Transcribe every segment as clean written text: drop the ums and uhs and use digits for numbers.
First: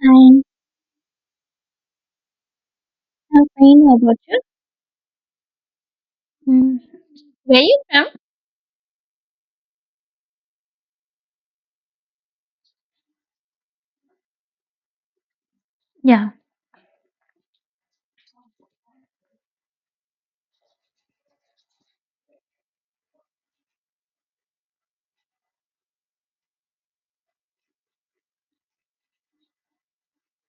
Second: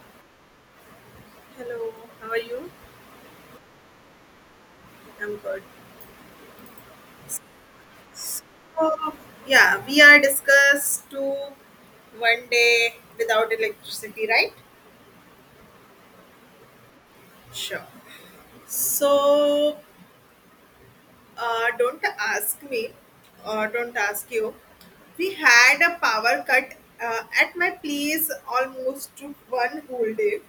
Fine. Hello, how are you? I'm complain about you. I'm good. Mm. Where you from? So, yeah, we are discussed to one day without electricity, right? Yeah. Sure. So, don't ask me, or don't ask you. We had a power cut at my place almost to one whole day.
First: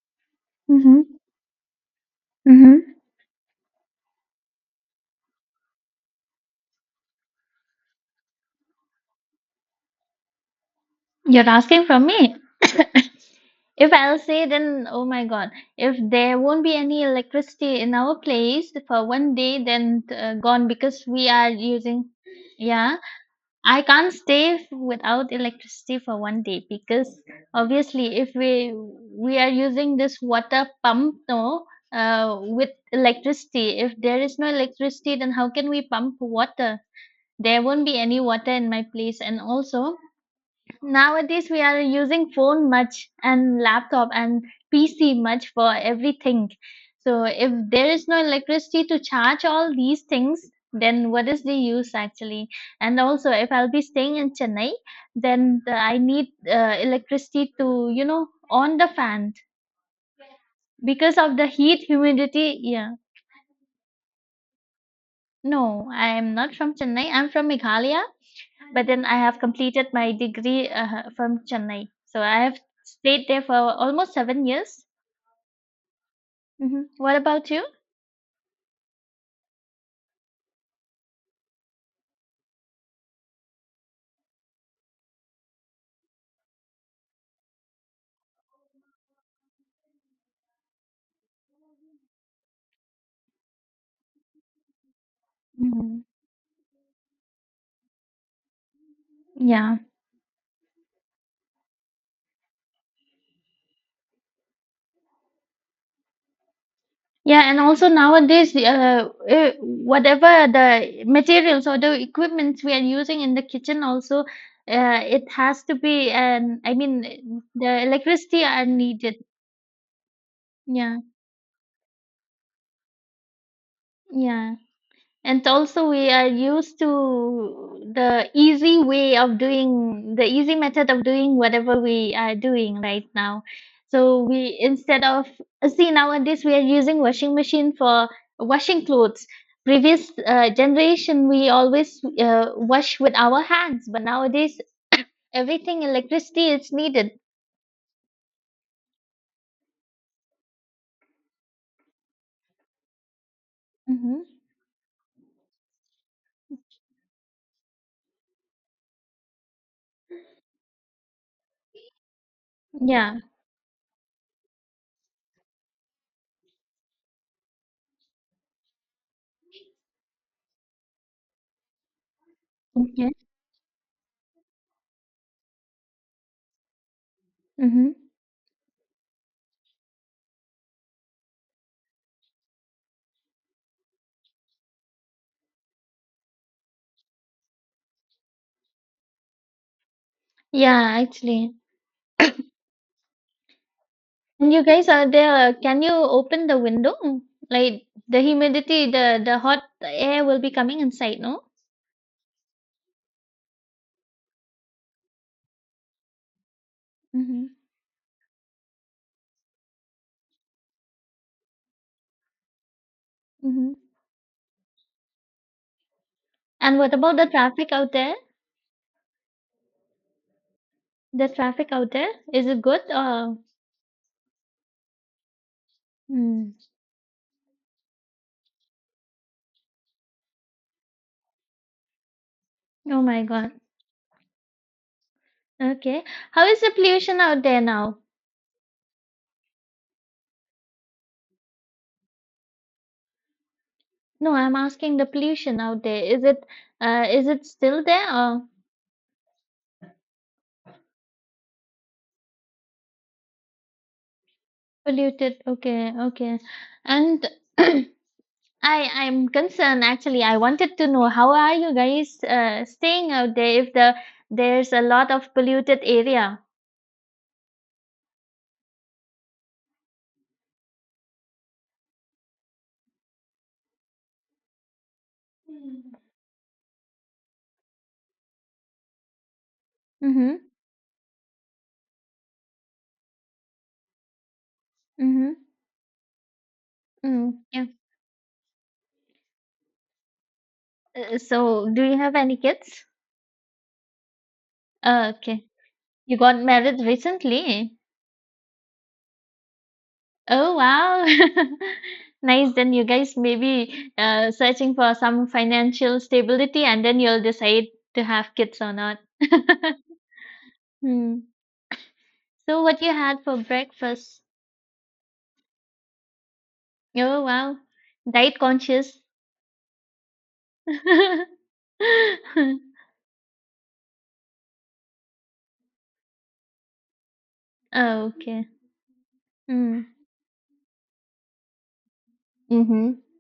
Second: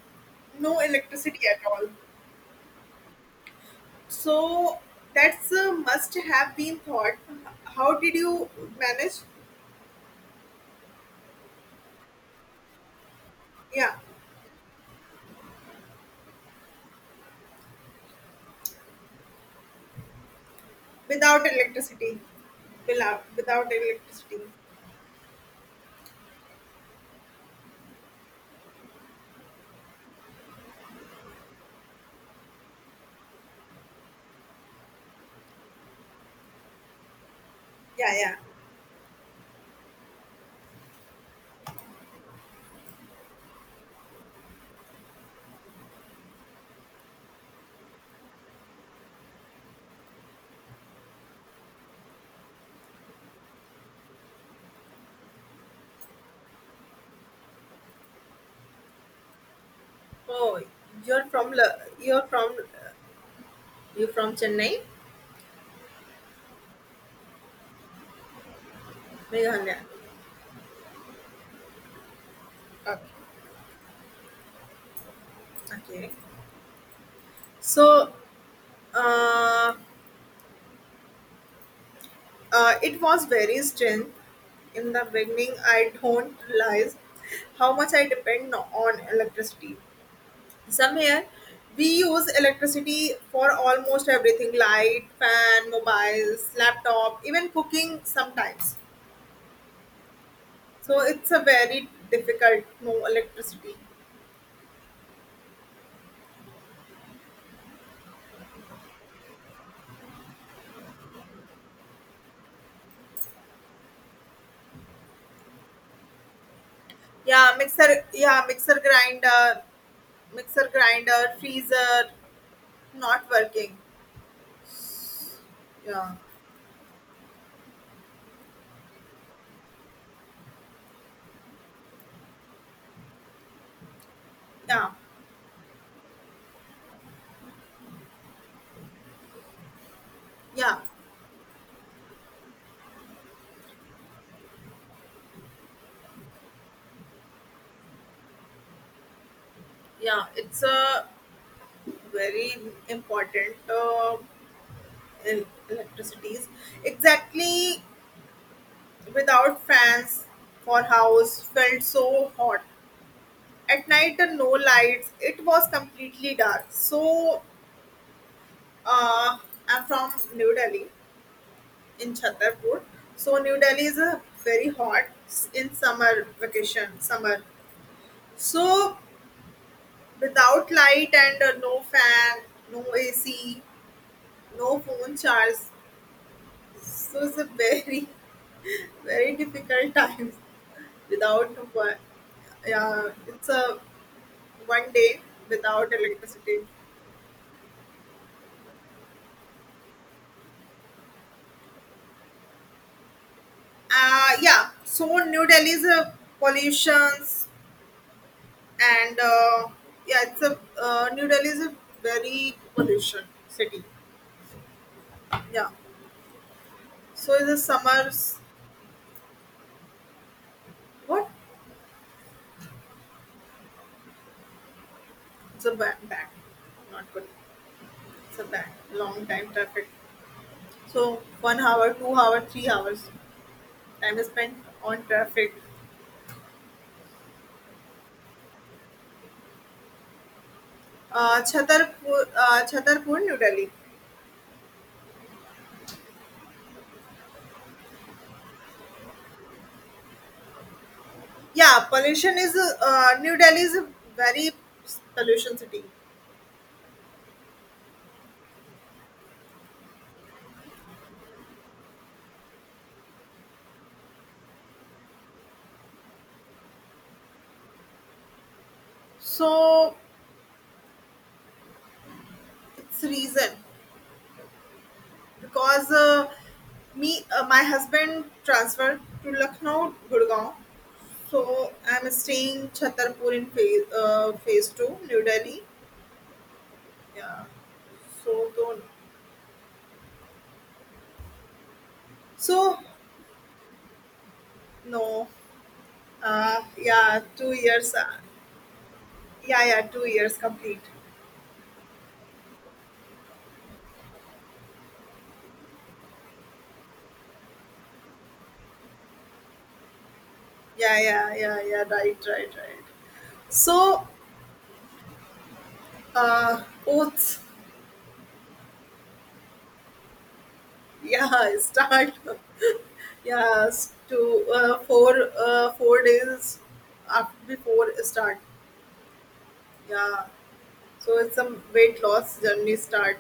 No Mm-hmm. electricity at all. Mm-hmm. So, that's must have been thought. How did you manage? You're asking from me. If Yeah. I'll say, then oh my god, if there won't be any electricity in our place for 1 day, then gone because we Without are using. electricity. Yeah, Without I can't electricity. stay without electricity for 1 day because obviously, if we are using this water pump, no, with electricity. If there is no electricity, then how can we pump water? There won't be Yeah, any yeah. water in my place, and also nowadays we are using phone much and laptop and pc much for everything. So if there is no electricity to charge all these things, then what is the use actually? And also if I'll be staying in Chennai, then I need electricity to, you know, on the fan Oh, because you're of the from La- heat humidity, yeah. you're from Chennai, No, I am not from Chennai, I'm from Meghalaya. But then I have Meghalaya. completed my degree from Chennai. So I have Okay. stayed there for almost 7 years. Okay. What about you? So, uh, it was very strange. In the beginning, I don't realize how much I depend, no, on electricity. Somewhere, we use electricity for almost everything: light, fan, Mhm. mobiles, laptop, even cooking sometimes. Yeah. So it's a very difficult. No electricity. Yeah, and also nowadays, whatever the materials or the equipments we are using in the kitchen, also, it has to be, and I mean, Yeah, the mixer. Yeah, electricity are mixer needed. grinder, mixer Yeah, grinder, freezer, not working. yeah. And also, we Yeah, are used to the easy way of doing, the easy method of doing whatever we are doing right now. So we, yeah, instead of, see nowadays we are using washing machine for washing clothes. Previous yeah, generation we always wash with our hands, but nowadays everything electricity is needed. yeah. It's a very important, Mm-hmm. in electricities. Exactly. Without fans for house felt so hot. Yeah. At night, no lights. It was completely dark. So, uh, I'm from New Delhi, in Chhatarpur. Okay. So New Delhi is a very hot in summer vacation, summer. Mm-hmm. So without light and no fan, no AC, no phone charge. So it's a very, very difficult time Yeah, without actually. one. Yeah, it's a And you guys one are day there. Can without you open the electricity. window? Like the humidity, the hot air will be coming inside, no? Yeah, so New Delhi is a Mm-hmm. pollutions, and yeah, it's a New Delhi is a very pollution Mm-hmm. city. Yeah, And what about the so in the traffic out there? summers, The what? traffic out there, is it good or? It's a bad, bad, Mm. not good. It's a bad, long time traffic. So 1 hour, 2 hour, three Oh hours my God. time is spent on traffic. Okay. How is the pollution out there now? Chhatarpur, New Delhi. No, I'm asking the pollution out there. Is it still there or Yeah, New Delhi is a very polluted? pollution city. Okay, okay. And I'm concerned actually. I wanted to know how are you guys staying out there if there's a lot of polluted area. So it's reason, because me my husband transferred to Lucknow, Mm-hmm. Gurgaon. So I'm staying Chhatarpur in phase two, New Mm-hmm. Delhi. Yeah. Mm. Yeah. So don't. So do you have any So kids? No. Okay. You got married Yeah, two recently. years. Yeah, yeah, 2 years Oh complete. wow. Nice. Then you guys may be searching for some financial stability and then you'll decide to have kids or not. Yeah, Hmm. yeah, yeah, yeah. Right, right, So what right. you had for So breakfast? Oh oaths. wow, diet conscious. Yeah, start. Yes, to 4 days after before Oh, start. okay. Mm. Yeah, so it's a weight loss journey Mm-hmm. start.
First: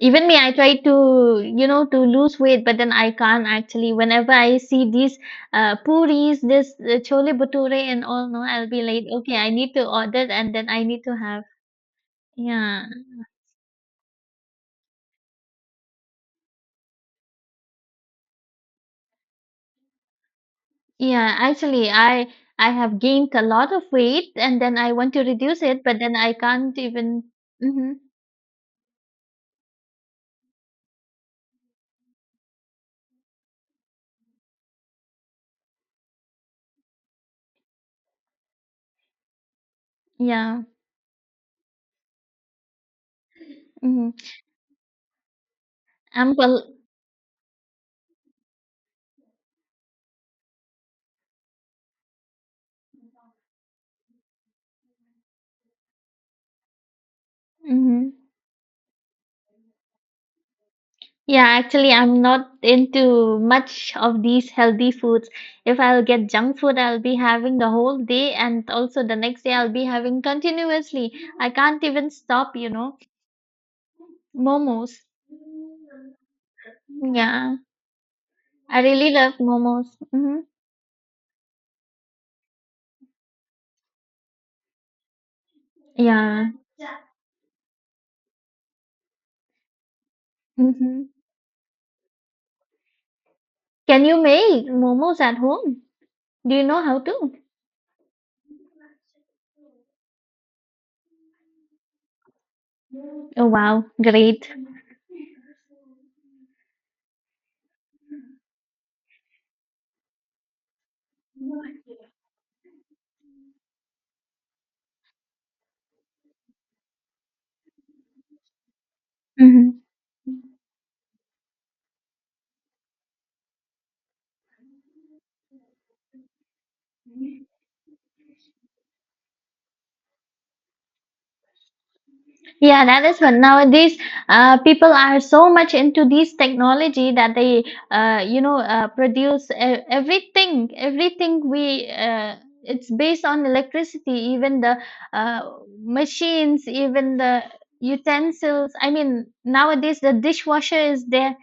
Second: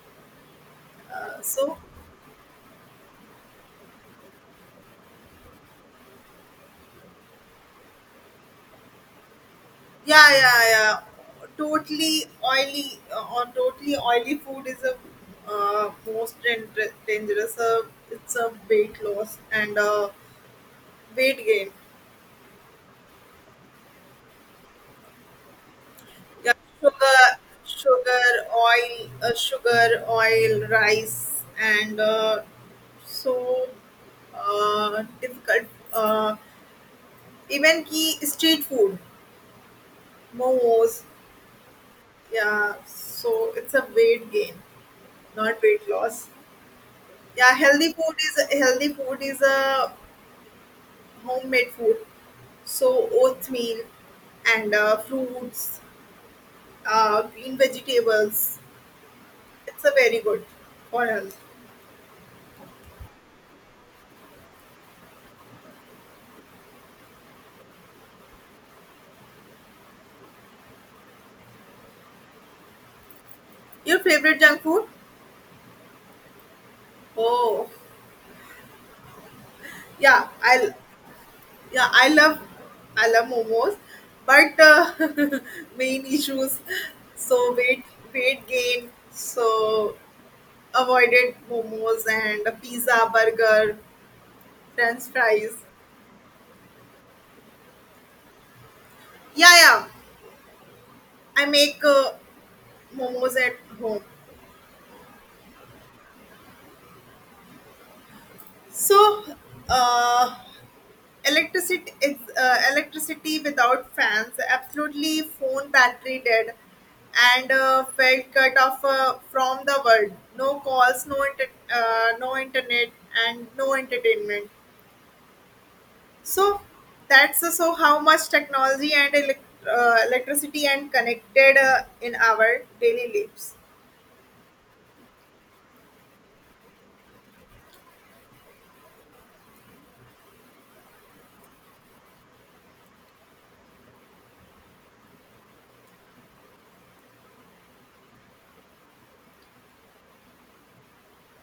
Even me, I try Uh, to, you so know, to lose weight, but then I can't actually. Whenever I see these puris, this chole bhature and all, no, I'll be like, okay, I need to order yeah, and yeah, then I yeah. need to have. Totally Yeah. oily uh, or totally oily food is a most dangerous. It's a weight loss and Yeah, weight gain. actually, I have gained a lot of weight and then I want to reduce it, but then I Yeah, can't sugar, even. Mm-hmm. sugar, sugar, oil, rice, and so difficult. Uh, Even key street food, Yeah. momos. Yeah, so it's a Mm-hmm. weight gain, not weight loss. I'm well. Yeah, healthy food is a homemade food. So oatmeal and fruits, green Mm-hmm. vegetables. It's a very good for health. Yeah, actually, I'm not into much of these healthy foods. If I'll get junk food, I'll be having the whole day, and also the next day, I'll be having continuously. I can't even stop, you know. Your favorite junk food? Momos. Yeah, Oh, I really love momos. yeah. hmm I Yeah, I love momos, but main Yeah. issues, so weight gain, so hmm avoided momos and pizza, burger, Can you make French momos at fries. home? Do you know how to? Yeah, yeah, I make momos Oh, at wow, home. great. So uh, electricity is electricity without fans, absolutely phone battery dead, and felt cut off, from the Mm-hmm. world. No calls, no internet, and no entertainment. So that's so how much technology and electricity and connected, in our Yeah, that daily is what lives. nowadays people are so much into this technology that they, you know, produce everything. Everything we it's based on electricity. Even the uh, machines, even the utensils. I mean, nowadays the dishwasher is there.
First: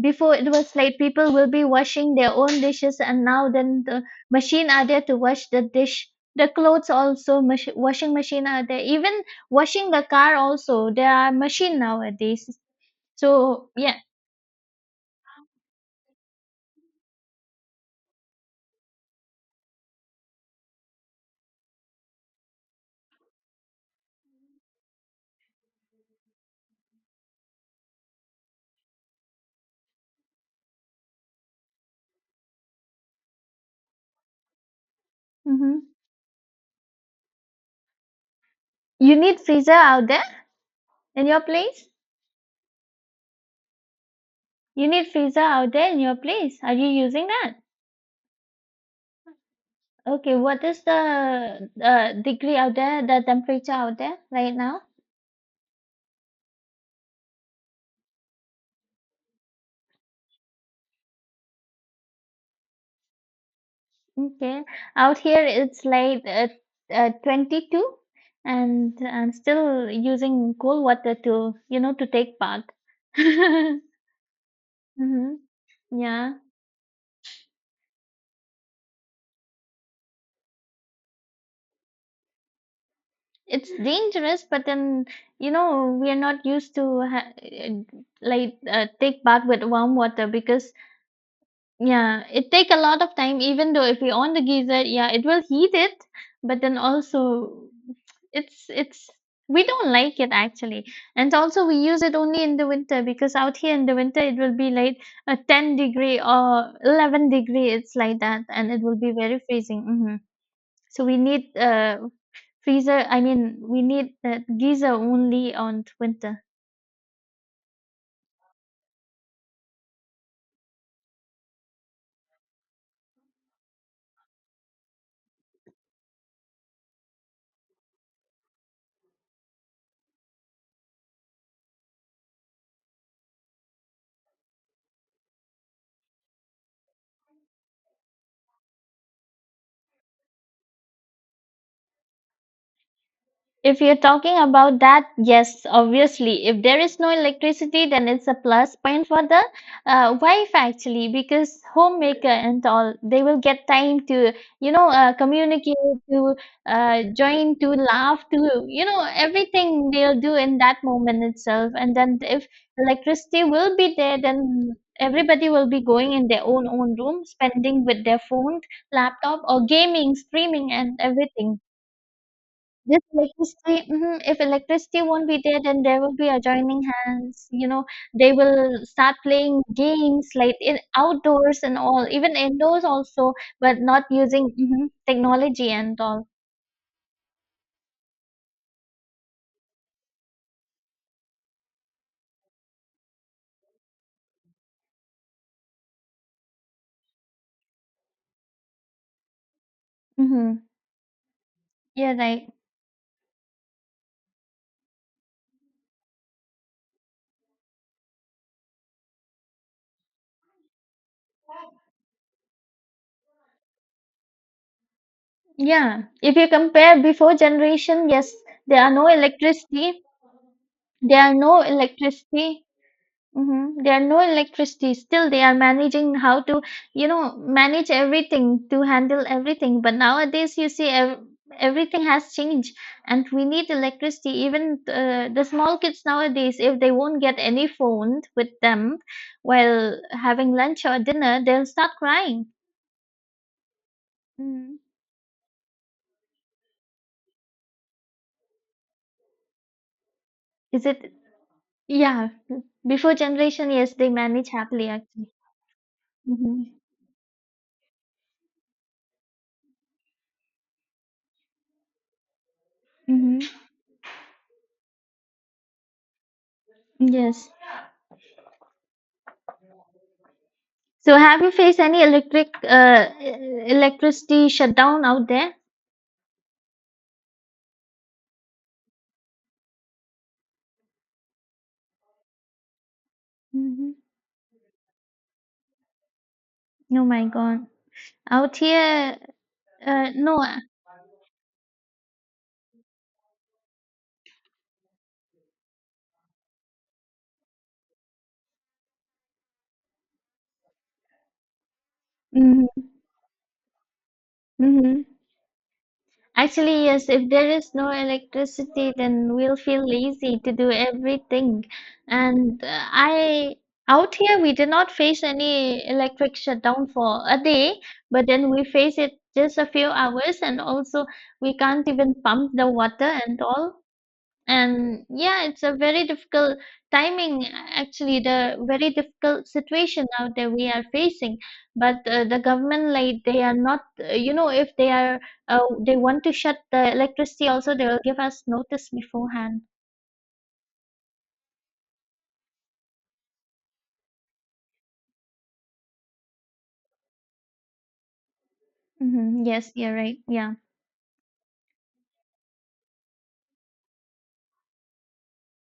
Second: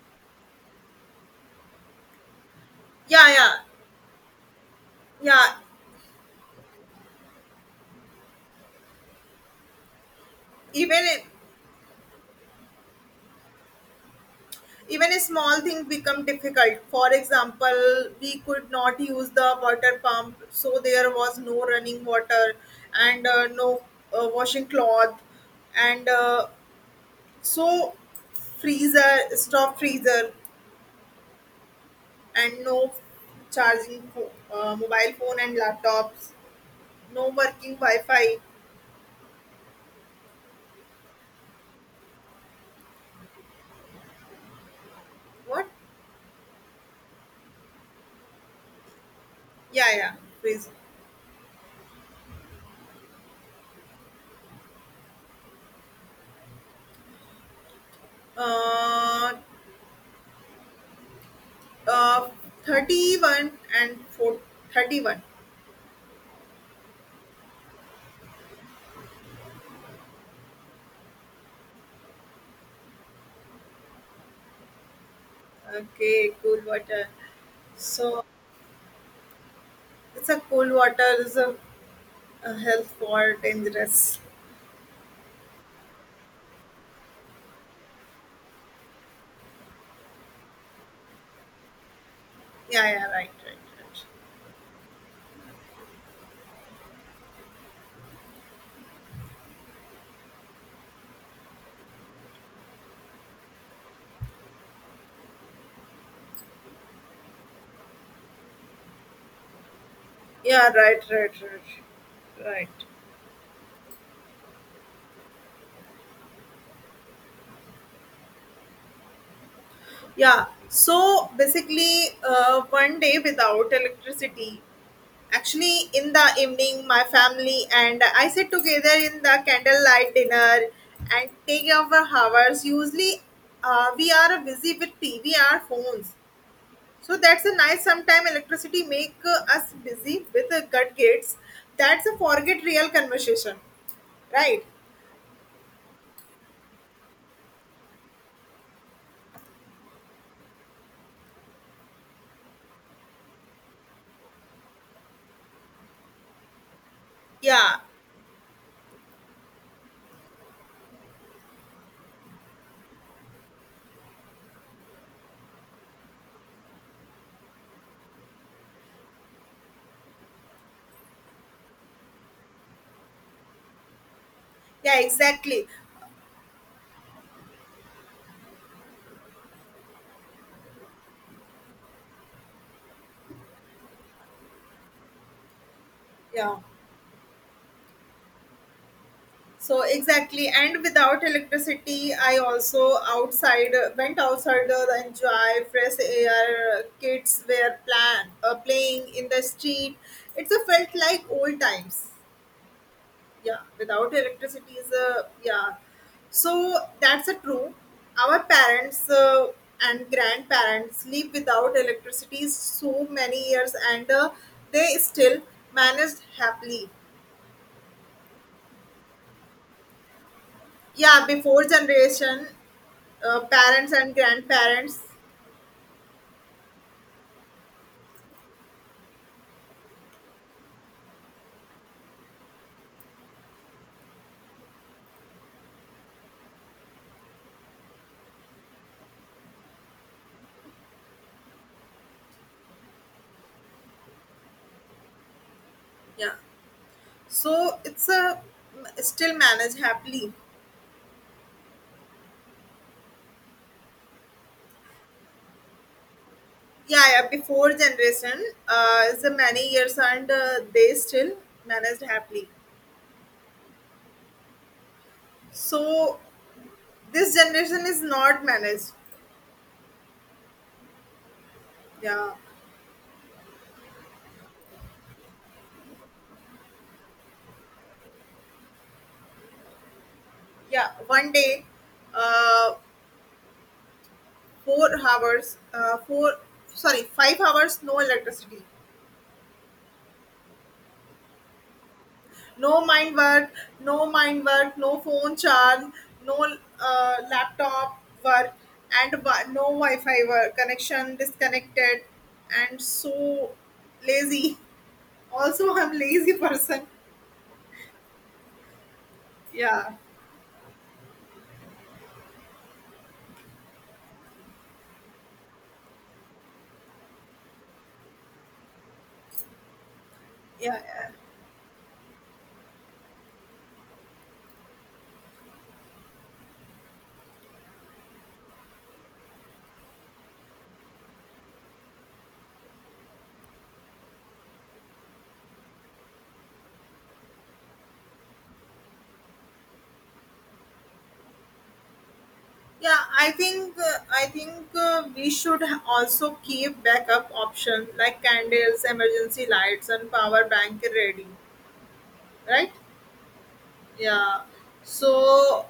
Before it was like people will be washing their own dishes, and Yeah, now yeah, then the machine are there to wash yeah. the dish. The clothes also, washing machine are there. Even washing the car also, there even are machine nowadays. So yeah, even a small thing become difficult. For example, we could not use the water pump, so there was no running water, and no washing cloth, and so freezer stop, freezer, and no charging mobile phone and hmm laptops, no working wi-fi. you need freezer out there in your place. You need freezer What? out there in your place. Are you using that? Yeah, yeah. Okay, what Please. is the degree out there, the temperature out there right now? uh, uh 31 and four Okay, thirty out one. here it's like 22, and I'm still using cold water to, you know, to take bath. hmm Okay, Yeah, cool water. So it's a cold water is a health for it's dangerous. dangerous, but then, you know, we are not used to like take bath with warm water because, yeah, it take a Yeah, lot yeah, of right, time right, even though if right. we on the geyser, yeah, it will heat it, but then also it's we don't like it actually. And also we use it only in the winter because out here in the winter it will be like a 10 degree or 11 degree, it's like that and it will be very freezing. Yeah, right, So we right, need right, right. freezer, I mean we need that geyser only on winter. Yeah. So basically, one day without electricity. Actually, in the evening, my family and I sit together in the candlelight dinner and take our hours. Usually, we are busy with TV or phones. So that's a nice, sometime electricity make us busy with cut gates. That's a forget real conversation, If you're talking right? about that, yes, obviously. If there is no electricity, then it's a plus point for the wife actually, because homemaker and all, they will get time to, you know, communicate, to join, to Yeah, laugh, to, you know, everything they'll do in that moment itself. And then if electricity will be there, then everybody will be going in their own room, spending with their phone, laptop, or gaming, streaming, and everything. This electricity, mhm, if yeah, electricity won't be there, exactly. then there will be adjoining hands. You know, they will start playing games like in outdoors and all, even indoors also, but not using mhm, technology and all. Yeah, so exactly. And without electricity, I also outside went outside, the enjoy fresh air. Kids were plan playing in the street. It's a hmm felt like old times. Yeah, right. Yeah, without electricity is a, yeah. So that's a true, our parents and grandparents live without electricity so many years, and they still Yeah. managed If you happily. compare before generation, yes, there are no electricity. There Yeah, are no before generation, electricity. Mm-hmm. parents There are and no electricity. grandparents, Still, they are managing how to, you know, manage everything, to handle everything. But nowadays, you see, everything has changed, and we need electricity. Even the small kids nowadays, if they won't get any phone with them while having lunch or dinner, they'll start crying. Mm. yeah, so it's a still managed happily. Is it? Yeah. Before generation, yes, they manage happily actually. Mm-hmm. Yeah, yeah, before generation is a many years, and they still managed happily, Mm-hmm. so this Yes. generation is not managed. So have you faced any Yeah, electricity shutdown out there? yeah, one day, uh hmm 4 hours, four, sorry, Oh my five god. hours no Out electricity, here, no. No mind work no mind work, no phone charge, no laptop work, and no wi-fi work, connection disconnected, and Mm-hmm. so lazy. hmm Also I'm lazy person. Actually, yes, if there is no electricity, then we'll feel Yeah, lazy to do everything. And I, out here, we did not face any electric shutdown for a day, but then we face it just a few hours, and also yeah. we can't even pump the water and all. And yeah, it's a very difficult timing actually, the very difficult situation out there we are facing, but the government, like, they are not you know, if they are uh, they want to shut the electricity also, they will give us notice beforehand. Yeah, I think we should also keep backup option like candles, emergency Yes, lights, you're and right, power yeah. bank ready, right? Yeah. So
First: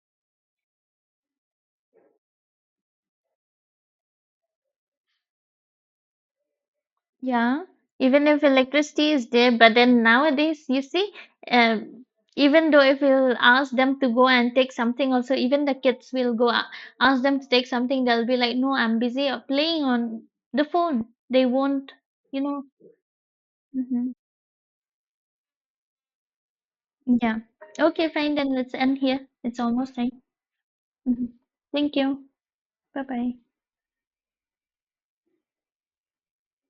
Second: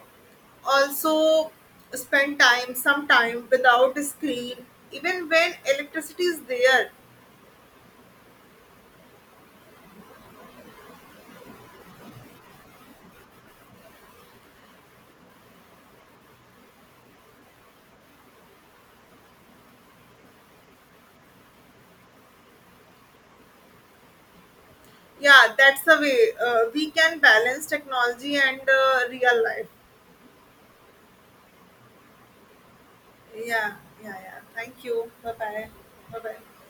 also spend time, some time without screen, even when electricity is there. Yeah, even if electricity is there, but then nowadays, you see, um, even though if we'll ask them to go and take something, also, even the kids will go ask them to take something, they'll be like, no, I'm busy playing on the phone. They won't, you know. hmm Yeah, that's the way we can Yeah. balance Okay, fine, technology then and let's end here. real It's life. almost time. hmm Thank you. Bye bye. Yeah, yeah, yeah. Thank you. Bye bye. Bye bye.